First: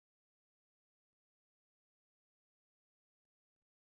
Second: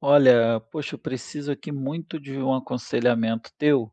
Olha, poxa, eu preciso aqui muito de um aconselhamento teu,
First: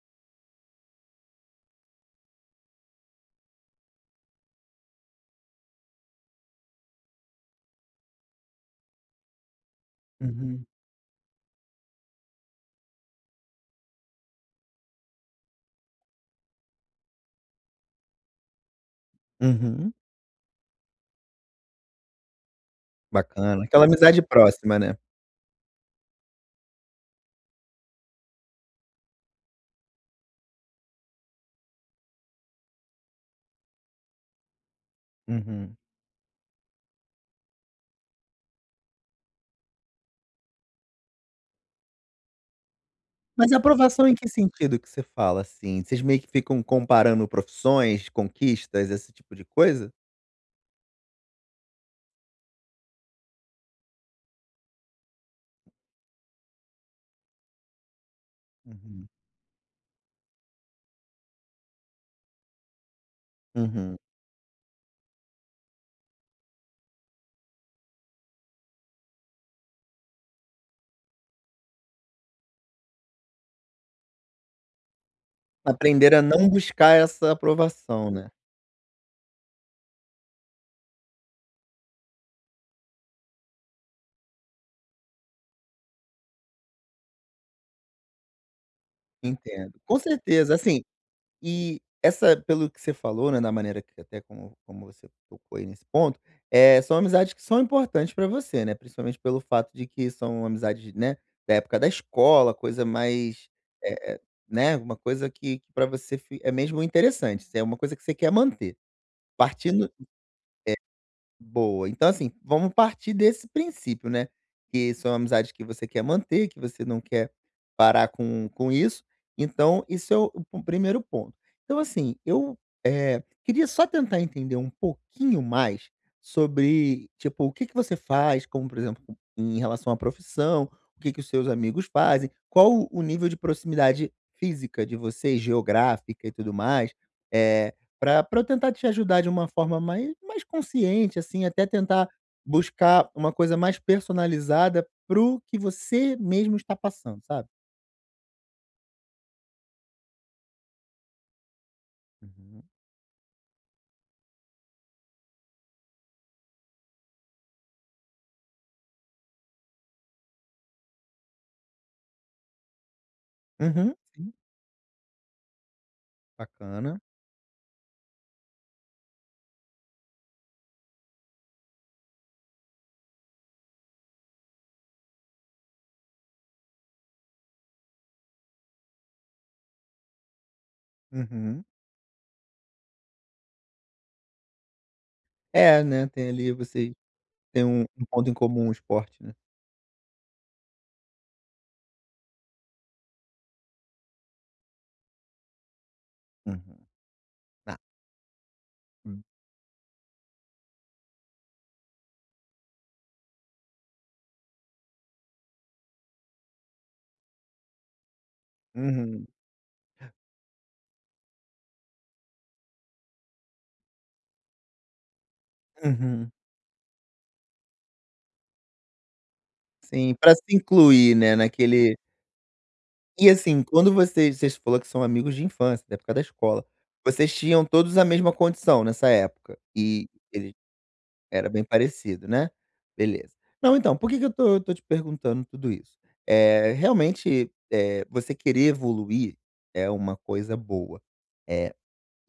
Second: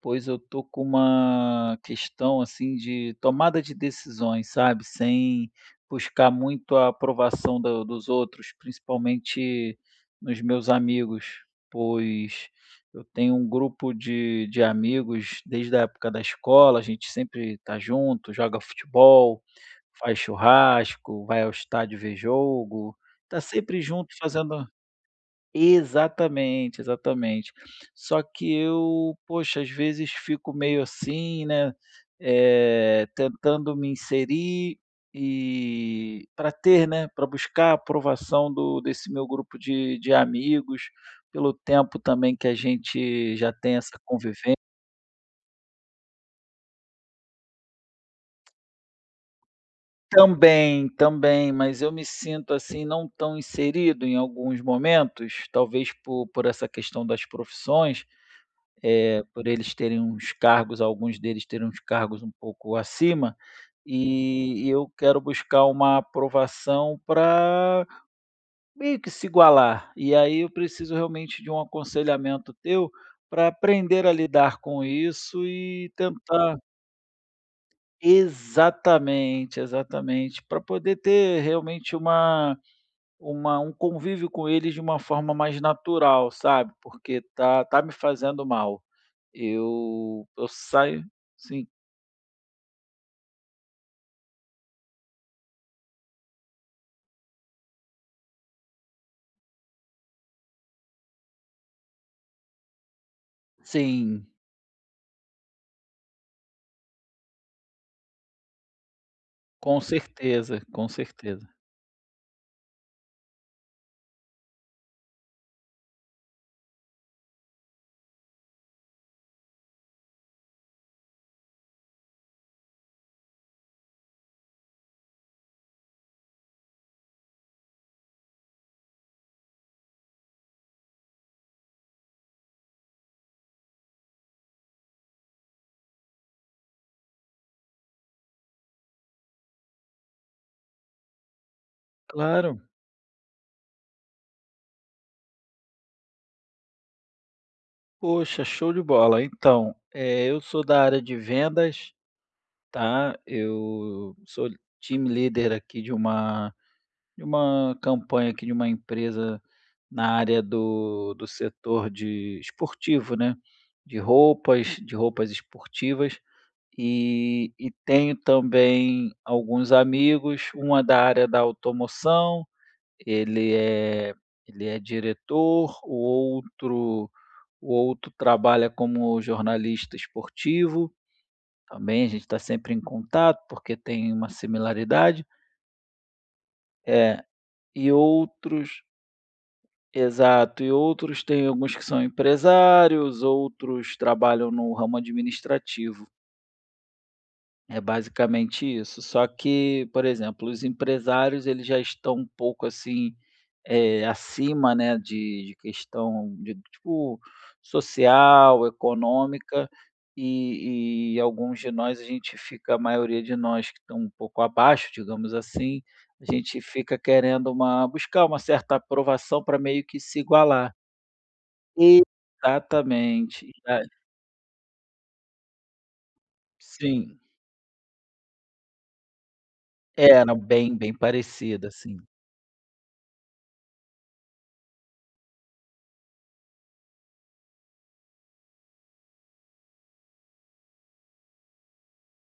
pois eu tô com uma questão assim de tomada de decisões, sabe? Sem buscar muito a aprovação dos outros, principalmente nos Uhum, meus amigos, pois eu tenho um grupo de amigos desde a época da escola, a gente sempre tá junto, joga futebol, uhum, faz churrasco, vai ao estádio ver jogo, tá bacana. sempre Aquela junto amizade fazendo. próxima, né. Exatamente, exatamente. Só que eu, poxa, às vezes fico meio assim, né, tentando me inserir Uhum. e para ter, né, para buscar a aprovação do desse meu grupo de amigos, pelo tempo também que a gente Mas já a tem essa aprovação em que convivência. sentido que você fala, assim? Vocês meio que ficam comparando profissões, conquistas, esse tipo de coisa? Também, também, mas eu me sinto, assim, não tão inserido em alguns momentos, talvez por essa questão das profissões. Uhum, É, por eles terem uns cargos, alguns deles terem uns cargos um pouco acima, uhum. e eu quero buscar uma aprovação para meio que se igualar. E aí eu preciso realmente de um aconselhamento teu para aprender a lidar com isso e Aprender a não tentar. buscar essa aprovação, né. Exatamente, exatamente, para poder ter realmente uma um convívio com eles de uma forma mais natural, sabe, porque tá me fazendo mal. Entendo, com Eu certeza, assim. saio sim, E essa pelo que você falou, né, da maneira que até como você tocou aí nesse ponto, é são amizades que são importantes pra você, né, principalmente pelo fato de que são amizades, né, da época da escola, coisa mais, eh eh, sim, né, uma coisa que pra você fi é mesmo interessante, é uma coisa que você quer manter. com Partindo. certeza, com certeza. Boa. Então, assim, vamos partir desse princípio, né, que são amizades que você quer manter, que você não quer parar com isso. Então, isso é o primeiro ponto. Então, assim, eu, queria só tentar entender um pouquinho mais sobre, tipo, o que que você faz, como, por exemplo, em relação à profissão, o que que os seus amigos fazem, qual o nível de proximidade física de vocês, geográfica e tudo mais. Eh para pra eu tentar te ajudar de uma forma mais consciente, assim, até tentar Claro, buscar uma coisa mais personalizada para o que você mesmo está passando, sabe. poxa, show de bola. Então, eu sou da área de vendas, Uhum. tá, eu sou time leader aqui de uma campanha aqui de uma empresa na área do setor de esportivo, né, Uhum. Sim. De roupas esportivas, Bacana. e tenho também alguns amigos, uma da área da automoção. Ele é ele é diretor, o outro trabalha como jornalista esportivo, Uhum. também a gente está sempre em contato, porque tem uma similaridade. É, né, tem ali você É, tem um e um ponto em comum, o outros esporte, né. exato, e outros tem alguns que são empresários, outros trabalham no ramo administrativo. Uhum. Tá. É basicamente isso, Hum. só que, por exemplo, os empresários eles já estão um pouco assim, acima, né, de questão de tipo social, Uhum. econômica, e alguns de nós a gente fica a maioria de nós que estão um pouco abaixo, digamos assim, a Uhum. gente fica querendo uma buscar uma certa aprovação para meio que Sim, se para se igualar. incluir, né, naquele. E Exatamente. assim, Ah, quando vocês falou que são amigos de infância, da época da escola, sim. vocês tinham todos a mesma condição nessa época e Era eles. Bem Era bem parecida, assim. parecido, né. Beleza. Não, então, por que que eu tô te perguntando tudo isso? É realmente, você querer evoluir é uma coisa boa,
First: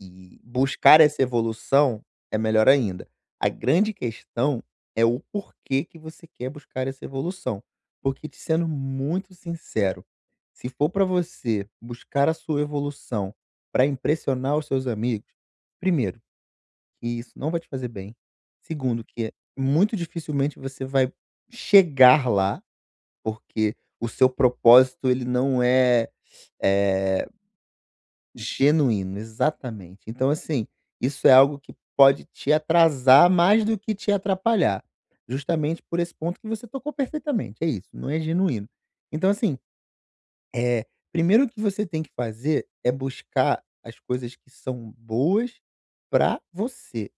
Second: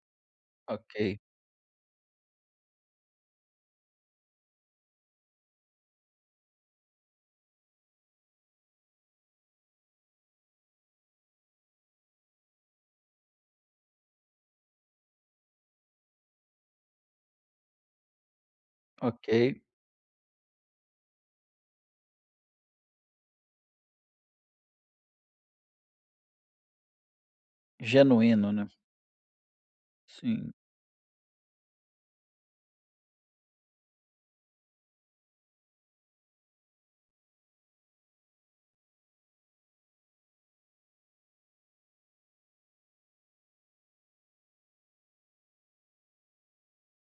e buscar Ok. essa evolução é melhor ainda. A grande questão é o porquê que você quer buscar essa evolução. Porque te sendo muito sincero, se for para você buscar a sua evolução para impressionar os seus amigos, primeiro que isso não vai te fazer bem. Segundo, Ok, que muito dificilmente você vai chegar lá, porque o seu propósito ele não é, eh, genuíno, né. genuíno. Exatamente. Então, Sim, assim, isso é algo que pode te atrasar mais do que te atrapalhar, justamente por esse ponto que você tocou perfeitamente, é isso, não é genuíno. Então assim, é, primeiro que você tem que fazer é buscar as coisas que são boas pra você,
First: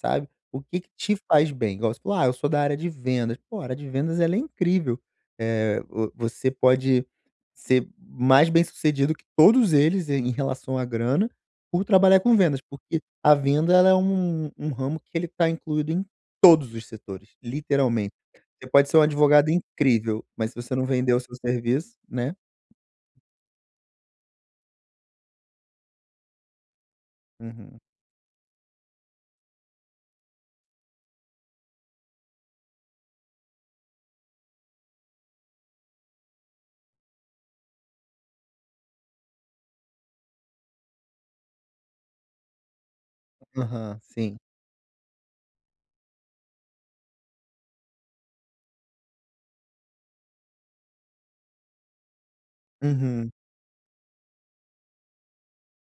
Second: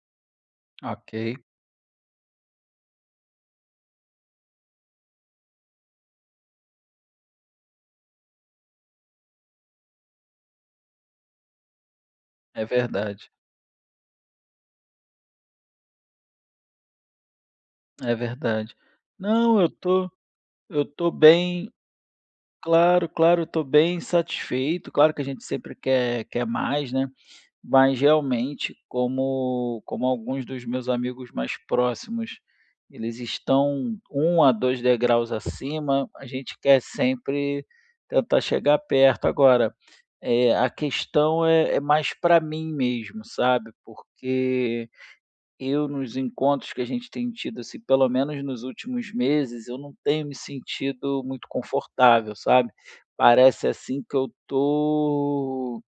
sabe. O que que ok, te faz bem, igual você falou: "Ah, eu sou da área de vendas", pô, a área de vendas ela é incrível, eh, vo você pode ser mais bem-sucedido que todos eles em relação à grana, por trabalhar com vendas, é porque verdade, a venda ela é um ramo que ele está incluído em todos os setores, é literalmente. Você verdade. pode ser um advogado Não, incrível, mas se você eu não tô vender o seu bem serviço, né. claro, claro, eu tô bem satisfeito, claro que a gente sempre quer mais, né. Uhum. Mas realmente, como alguns dos meus amigos mais próximos, eles estão um a 2 degraus acima, a gente quer sempre tentar chegar perto. Agora, a questão é mais para mim mesmo, sabe, Aham, sim. porque eu nos encontros que a gente tem tido, assim, pelo menos nos últimos meses, eu não tenho me sentido muito confortável, sabe. Uhum. Parece, assim, que eu tô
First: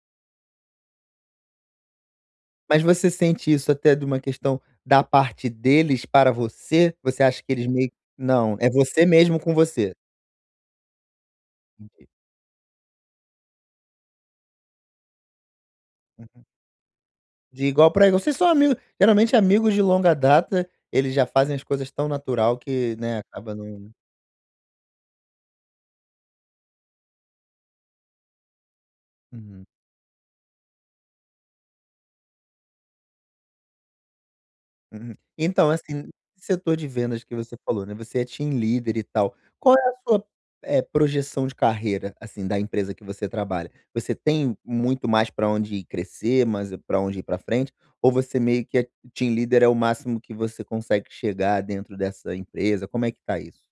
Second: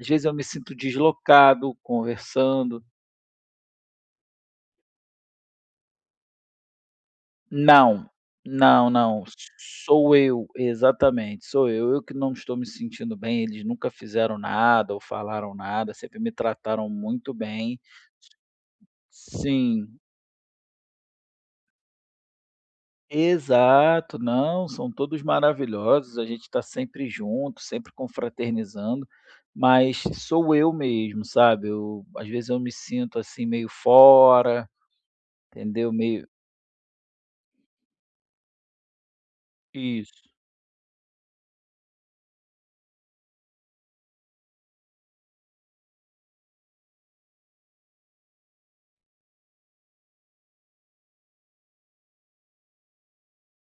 às vezes eu me sinto deslocado conversando. Mas você sente isso até de uma questão da parte deles para você? Você acha que eles meio que Não, não, é não, você não, mesmo com você. sou eu, exatamente, sou eu Entendi. que não estou me sentindo bem, eles nunca fizeram nada ou falaram nada, sempre me Uhum. trataram muito De bem. igual para igual. Vocês são amigos geralmente amigos de Sim. longa data, eles já fazem as coisas tão natural que, né, acaba não. Exato, não, são todos maravilhosos, a gente está sempre junto, sempre confraternizando, Uhum. mas sou eu mesmo, sabe, eu às vezes eu me sinto, assim, meio fora, Uhum. Então, entendeu, assim, meio. esse setor de vendas que você falou, né, você é team leader e tal, qual é a sua, Isso. Projeção de carreira, assim, da empresa que você trabalha? Você tem muito mais para onde crescer, mas para onde ir para frente, ou você meio que é team leader é o máximo que você consegue chegar dentro dessa empresa, como é que tá isso?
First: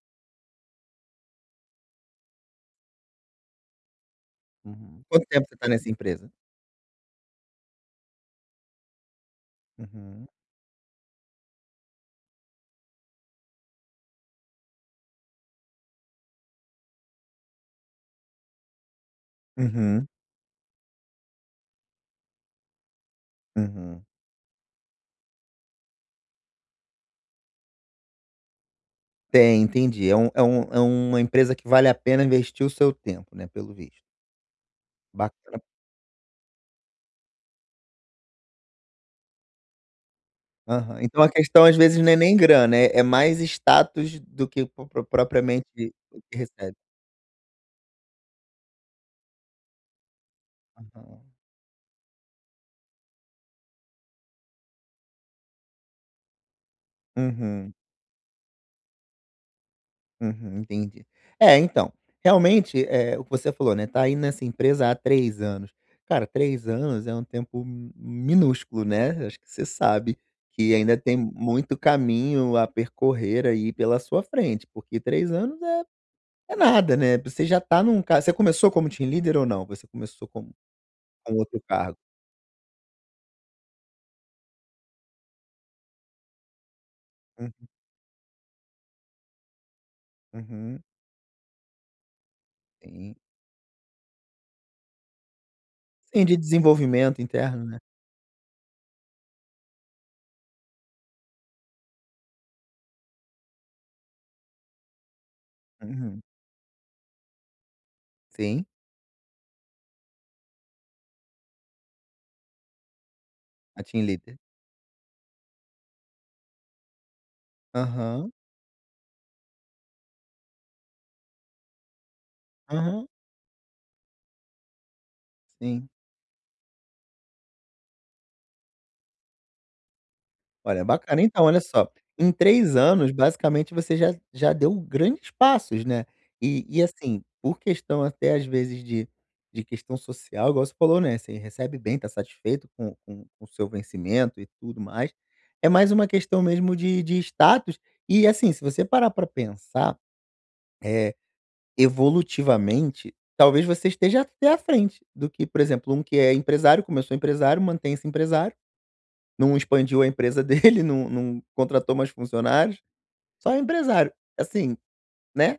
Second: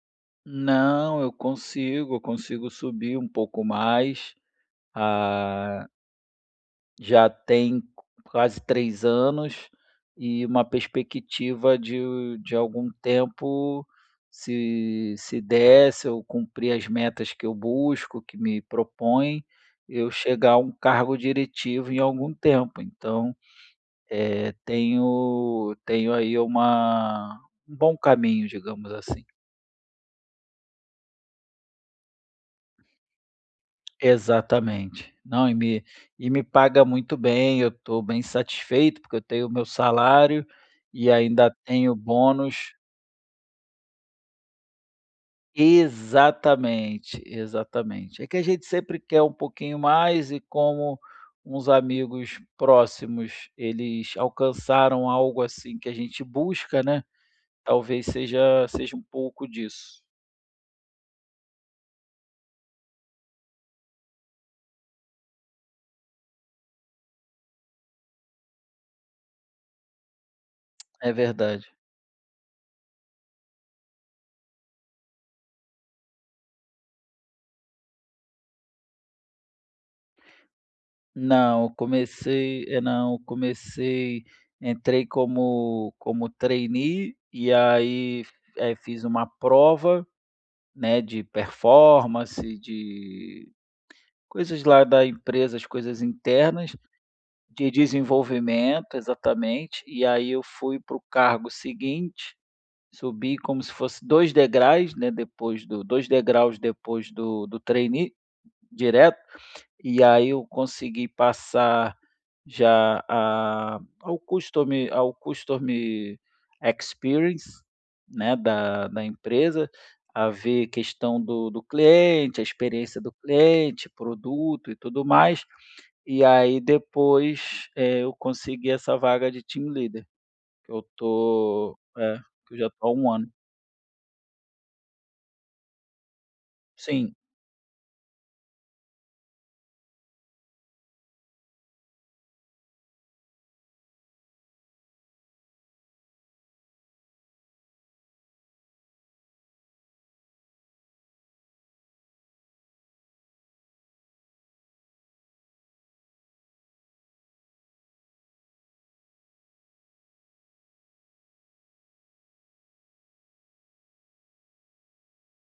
Não, eu consigo subir um pouco mais, Uhum. Quanto tempo você tá ah. nessa empresa? Já tem quase 3 anos Uhum. e uma perspectiva de algum tempo, se der, se eu cumprir as metas que eu busco, que me propõem, Uhum, eu chegar a um cargo diretivo em algum tempo. Então, uhum. Tenho aí uma um bom caminho, digamos assim. Tem, entendi. É uma empresa que vale a pena investir o seu tempo, né, pelo visto. Exatamente. Não, Bacana. E me paga muito bem, eu estou bem satisfeito, porque eu tenho o meu salário Aham. e Então a ainda questão às tenho vezes não é nem bônus, grana, é mais status do que po pro propriamente o que recebe. exatamente, exatamente. É que a gente sempre quer um pouquinho mais e como Aham. uns amigos próximos, eles alcançaram algo assim que a gente busca, né, Uhum, talvez seja um pouco disso. uhum, entendi. É, então, realmente, o que você falou, né, tá aí nessa empresa há 3 anos. Cara, 3 anos é um tempo mi minúsculo, né, acho que você sabe que ainda É tem verdade. muito caminho a percorrer aí pela sua frente, porque 3 anos é nada, né, você já tá num ca você começou como team leader ou não? Você começou com outro cargo? Não, eu comecei entrei como trainee e Hum, aí, fiz uma prova, uhum. né, de performance, Sim. de coisas lá da empresa, as coisas Sim, de internas, desenvolvimento interno, de né. desenvolvimento, exatamente, e aí eu fui para o cargo seguinte, subi como se fosse 2 degraus, né, depois do 2 Uhum. degraus depois do trainee, Sim, direto. E aí eu consegui passar já a a team ao leader. Customer Experience, Aham, né, da empresa, a ver questão do cliente, a experiência aham. do cliente, produto e tudo mais. Sim. E aí depois, eu consegui essa vaga de Team Leader, que eu Olha, bacana. Então, olha tô só, é, em que eu já 3 tô há anos, 1 ano. basicamente, você já deu grandes passos, né. E, Sim. assim, por questão até, às vezes, de questão social, igual você falou, né, você recebe bem, tá satisfeito com o seu vencimento e tudo mais. É mais uma questão mesmo de status e, assim, se você parar para pensar, eh evolutivamente, talvez você esteja até à frente do que, por exemplo, um que é empresário, começou empresário, mantém-se empresário, não expandiu a empresa dele, não contratou mais funcionários, só é empresário. Assim, né,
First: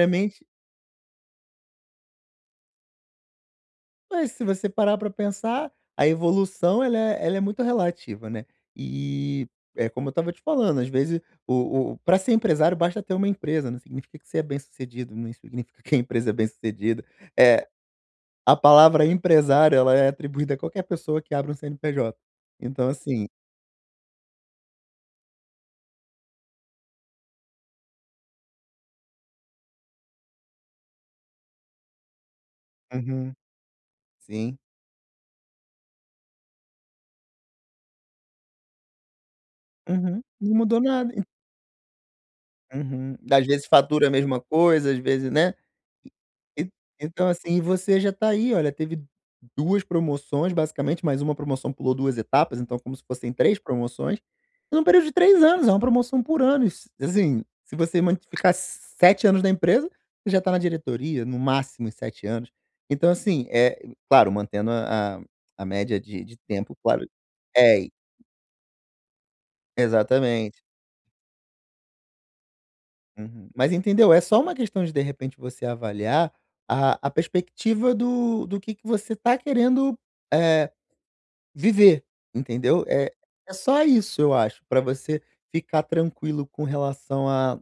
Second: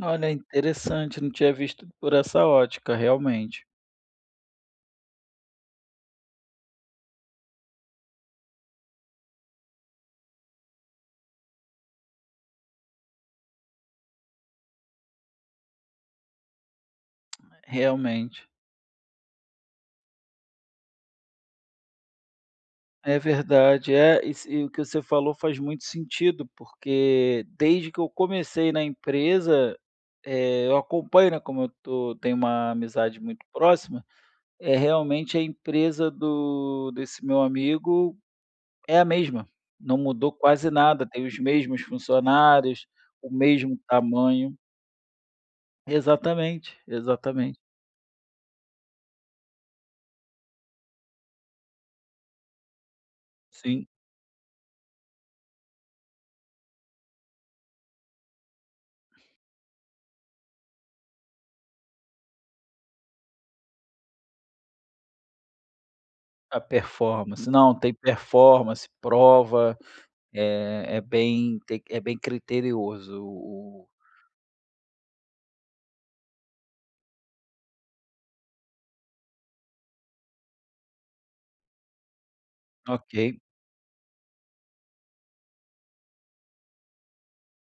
Olha, interessante, não tinha visto por essa ótica, realmente, Mas se você parar para pensar, a evolução ela é muito relativa, né. E, é como eu estava te falando, às vezes o pra ser empresário basta ter uma empresa, não significa que você é bem-sucedido, não significa que a empresa é bem-sucedida. Eh realmente. A palavra empresário, ela é atribuída a qualquer pessoa que abre um CNPJ. Então É assim. verdade, é, e se e o que você falou faz muito sentido, porque desde que eu comecei na empresa, eu acompanho, né, como eu tô tenho uma amizade Uhum, muito próxima, sim. é realmente a empresa do desse meu amigo é a mesma, não Uhum. mudou Não quase mudou nada, nada. tem os mesmos funcionários, Uhum. o Às vezes mesmo fatura a mesma tamanho. coisa, às vezes, né. E Exatamente, então, assim, exatamente. e você já tá aí, olha, teve 2 promoções basicamente, mas uma promoção pulou 2 etapas, então como se fossem três Sim, promoções, num período de 3 anos, é uma promoção por ano, e se assim, se você man ficar 7 anos na empresa, você já tá na diretoria, no máximo em 7 anos. Então, assim, é claro, mantendo a média de a tempo, claro. performance. Não, É, tem performance, prova. exatamente. É é bem tem é bem criterioso Uhum. Mas entendeu? É só uma questão de repente, você avaliar a perspectiva do que, você está querendo eh, viver, entendeu? o É, ok, é só isso, eu acho, para você ficar tranquilo com relação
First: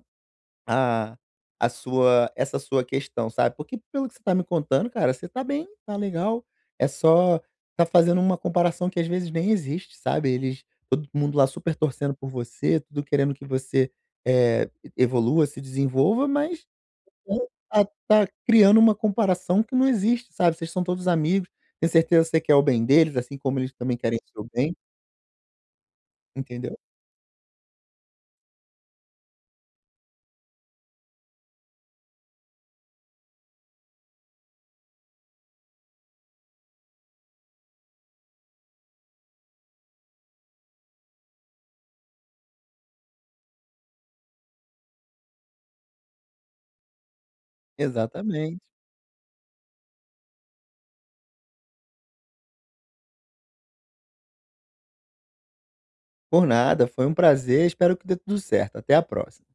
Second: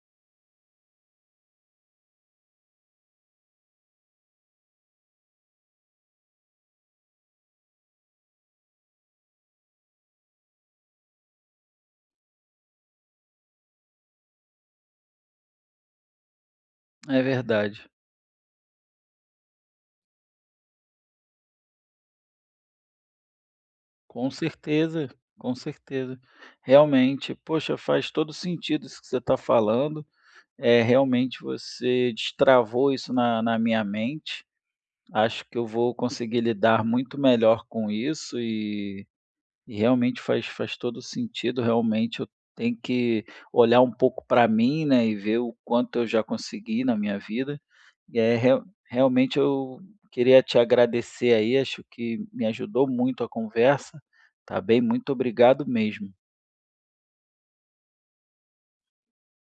a a sua essa sua questão, sabe, porque pelo que você tá me contando, cara, você tá bem, tá legal, é só tá fazendo uma comparação que às vezes nem existe, sabe, eles todo mundo lá super torcendo por você, tudo querendo que você, eh, evolua, se desenvolva, mas. é Hum. verdade. Tá criando uma comparação que não existe, sabe, vocês são todos amigos, tenho certeza que você quer o bem deles, assim como eles também querem Com o seu bem, certeza, com certeza. entendeu? Realmente, poxa, faz todo sentido isso que você está falando, é realmente você destravou isso na minha mente. Acho que eu vou conseguir lidar muito melhor com isso e realmente faz todo sentido, realmente eu tenho que olhar um pouco para mim, né, e ver o quanto eu já consegui na minha vida. É, Exatamente. Realmente eu queria te agradecer aí, acho que me ajudou muito a conversa, tá bem? Muito obrigado mesmo. Por nada, foi um prazer, espero que dê tudo certo, até a próxima.